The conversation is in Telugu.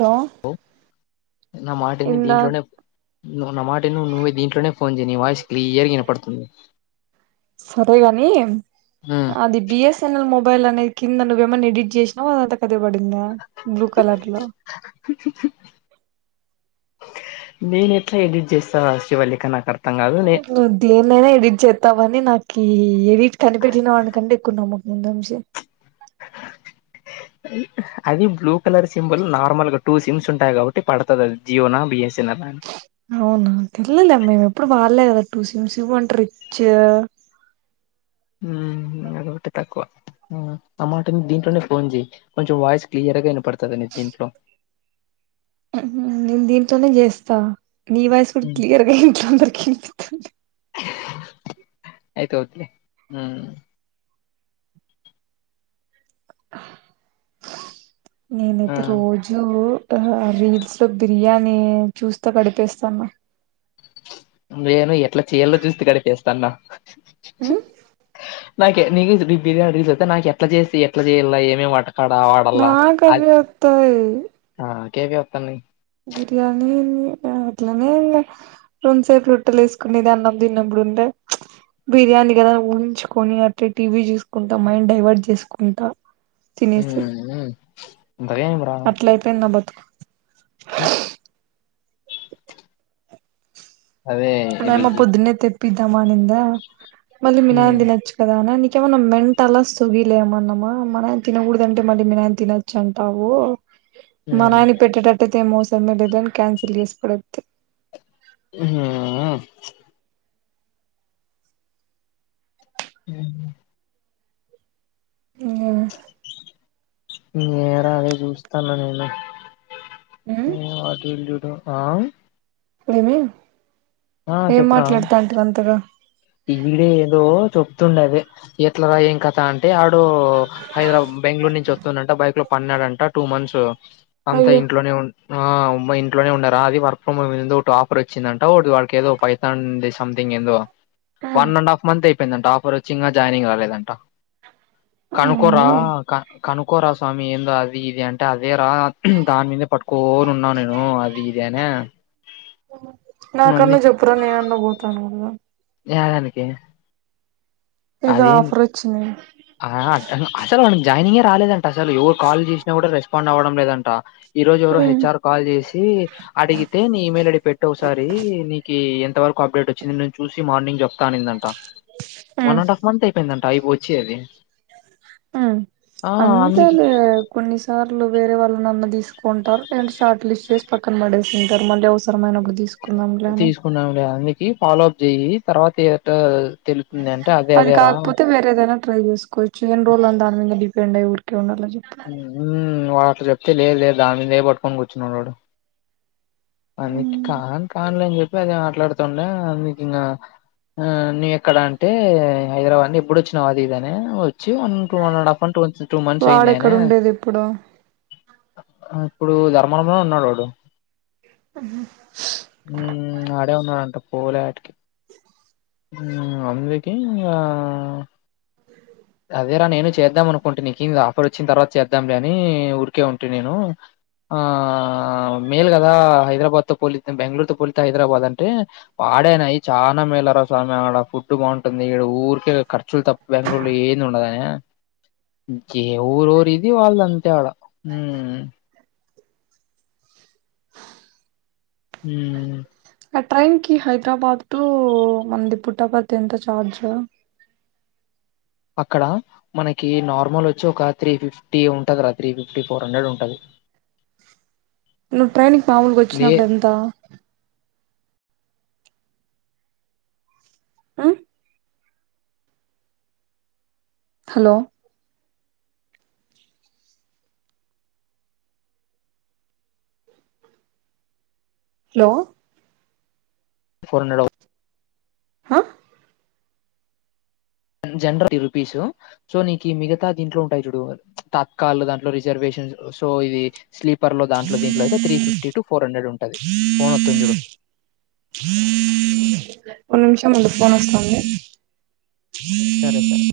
హలో ఒ నా మాటని ఇందా దీంట్లోనే నువ్వు నా మాట విను నువ్వు దీంట్లోనే ఫోన్ చేయి నీ వాయిస్ క్లియర్ వినపడుతుంది సరేగాని అది బిఎస్ న్ల్ మొబైల్ అనేది కింద నువేమ్మన్నా ఎడిట్ చేసినా అంత కదే పడిందా బ్లూ కలర్ లో నేను ఎట్లా ఎడిట్ చేస్తావా శివలిఖ నాకర్ నువ్వు దేన్నైనా ఎడిట్ చేస్తావని నాకు ఇ ఎడిట్ కనిపెట్టిన వానికంటే ఎక్కువ నమ్మ ముందుమ్ఎస్ అది blue colour symbol normal two sims ఉంటాయి కాబట్టి పడుతది జియోనా బిఎస్ఎన్ అలాని అవునా తెల్లలే మేము ఎప్పుడు వాళ్లే గదా టూ సిమ్ సివ్నువ్వు అంటే రిచ్ మ్ అదొక్కటే తక్కువ నా మాటని దీంట్లోనే ఫోన్ చేయి కొంచెం వాయిస్ క్లియర్గా వినపడుతుంది దీంట్లో నేను దీంట్లోనే చేస్తా నీ వాయిస్ గూడా క్లియర్ గా ఇంట్లో అందరికి వినిపిస్తా అయితే ఓద్దులే మ్ నేనైతే రోజూ రీల్స్ లో బిర్యానీ చూస్తా గడిపేస్తాన నేను ఎట్లా చేయలో చూస్త గడిపేస్తాన్న ఉమ్ నాక నీ బిర్యానీ రీస్ అయితే నాకు ఎట్లా చేసి ఎట్లా చేయాల ఏమే వాట కడ వాడలా నాకు అవే అది వత్తాయి ఆ కేపి ఒత్తనై అట్లని అట్లనే ఇగ రెంసేపు రోట్టేలేసుకునేది అన్నం తిన్నప్పుడుండే బిర్యానీ కదా ఊంచుకోని అట్టే టీవీ చూస్ కుంటా మైండ్ డైవర్ట్ చేసుకుంటా తినేసి గయేమ్ అట్ల అయిపోయింది నా బతుకు చ్చ అదే మా ఇది యమ్మ పొద్దున్నే తెప్పద్దాం ఆనింద మళ్ళీ మి నాయన హ్మ్ తినోచ్ కదా అని నీకేమైన్నా మెంట్ అలా సుగిలేమన్నామా మనం తినకూడదంటే మళ్ళీ మీ నాయన తినోచ్చు అంటావు మ హ్మ్ నాయనకి పెట్టేట్టుయితే ఏ మోసమే లేదని క్యాన్సిల్ చేసి పడేత్తి మ్ హుమ్ హ్మ్ మ్ నేరగే చూస్తున్న నీను [unintelligible] ఆ ఏమీ ఏం మాట్లాడుతంటివి అంతగా ఈవిడే ఏదో చెప్తుండు అదే ఎట్ల నో ఏం కథ అం టే ఆడు హైదరాబాద్ బెంగళూరు నుంచి వస్తుందంట బైక్ లో పన్నాడంట టూ మంత్స్ అంతా అయ్యో ఇంట్లోనే ఉన్ ఆ ఉమ్మ ఇంట్లోనే ఉన్నరా అది వర్క్ ఫ్రమ్ ఒకటి ఆఫర్ వచ్చిందంట వాళ్ళకి ఏదో పై తాంది సంథింగ్ ఎందో వన్ అండ్ హాఫ్ంత్ అయిందంట ఆఫర్ వచ్చి ఇంగ జాయినింగ్ రాలేదంట కనుకోరా క కనుకోరా స్వామి ఏందో అది ఇది అంటే అదే రా దాని మీదే పట్టుకోని ఉన్నాను నేను అది ఇదనే నా కన్న జెప్ న నువ్వు తను కదా యదానికి ఏదో ఆఫర్ వచ్చింది ఆ అట్టన్ అసలు వానికి జాయినింగే రాలేదంట అసలు ఎవరు కాల్ చేసినా కూడా రెస్పాండ్ అవ్వడం లేదంట ఈ రోజు ఎవరో హెచ్ఆర్ కాల్ చేసి అడిగితే నీ ఈ మయిల్ ఐడి పెట్టోకసారి నీకు ఎంతవరకు అప్డేట్ వచ్చింది నేను చూసి మార్నింగ్ చెప్త అనిందంట వన్ అండ్ హాఫ్ మంత్ అయిపోయిందంట అయి వచ్చి అది ఆ ఆ అంత అందుకి అదే కొన్ని సార్లు వేరే వాళ్ళనన్న తీసుకుంటారు అండ్ షార్ట్ లిస్ట్ చేసి పక్కన పడేసుంటారు మళ్ళి అవస్ సరం అయినప్పుడు తీసుకుందాంలే అని న్నాంలే అందుకి ఫాలో అప్ చెయ్యి తర్వాత ఏటు అది కాకపోతే వే దైనా ట్రై చేకోచ్చు ఏన్ని రోజులు అనీ దానీ మీద డిపెడ్య్య ఊరికే ఉండాల చెప్ మ్ వాడు అట్ల చెప్తే లేదు లేదు దాని మీదనే పట్టుకొని కూర్చున్నాడు వాడు అందు కాన్ కాన్లే అని చెప్పి అది మాట్లాడుతుండే అందుకింగ ఆ నువ్ ఎక్కడ అంటే హైదరాబాద్ నుండి ఎప్పుడోచ్చినావ్ అది ఇదనే వ చి one two and half months to months అయింది వాడెక్కడ అనే ఉండేది ఇప్పుడు ఇప్పుడు ధర్మనంలోనే ఉన్నాడు వాడు. ఉమ్ ఆడే ఉన్నాడంట పోలే ఆడికి. ఉమ్ అందరికి ఇగ. అదేరా నేను చేద్దాం అనుకుంటి నీకు అక్కడ వచ్చిన తర్వాత చేద్దాంలేని ఊరికే ఉంటిని నేను. ఆహ్ మేల్ కదా హైదరాబాద్ తో పోలిస్తే బెంగళూరు తో పోలిస్తే హైదరాబాద్ అంటే. ఆడే నైయి చానా మేలు రా స్వామి ఆడ ఫుడ్ బాగుంటుంది ఇడ ఊరికే ఖర్చులు తప్పు బెంగళూరు లో ఏంది ఉండదాయే. ఎవరెవరు ఇది వాలు అంతే ఇగా ఉమ్. ఉమ్. ఆ ట్రైన్కి హైదరాబాద్ టు మనది పుట్టాపర్తిఎంత చార్జ్. అక్కడ. మనకి నార్మల్ వచ్చి ఒక త్రీ ఫిఫ్టీ ఉంటది రా త్రీ ఫిఫ్టీ ఫోర్ హండ్రెడ్ ఉంటది. నువ్వు ట్రైన్కిమాముూలుగ లే వచ్చినప్పుడు ఎంతా. ఉమ్. హలో. హలో. ఫో హండ్రెడ్ వ్. ఆహ్. General [unintelligible] rupees. సో నీకు మిగతా దీంట్లో ఉంటాయి ప్చ్ చూడు తాత్కాల్ దాంట్లో రిజర్వేషన్స్ సో ఇది. స్లీపర్ దాంట్లో దీంట్లో అయితే three fifty to four hundred ఉంటది ఫోన్ వతుంది చూడు. ఒక నిమిషం ఉండు ఫోన్ వస్తుంది. సరే సరే.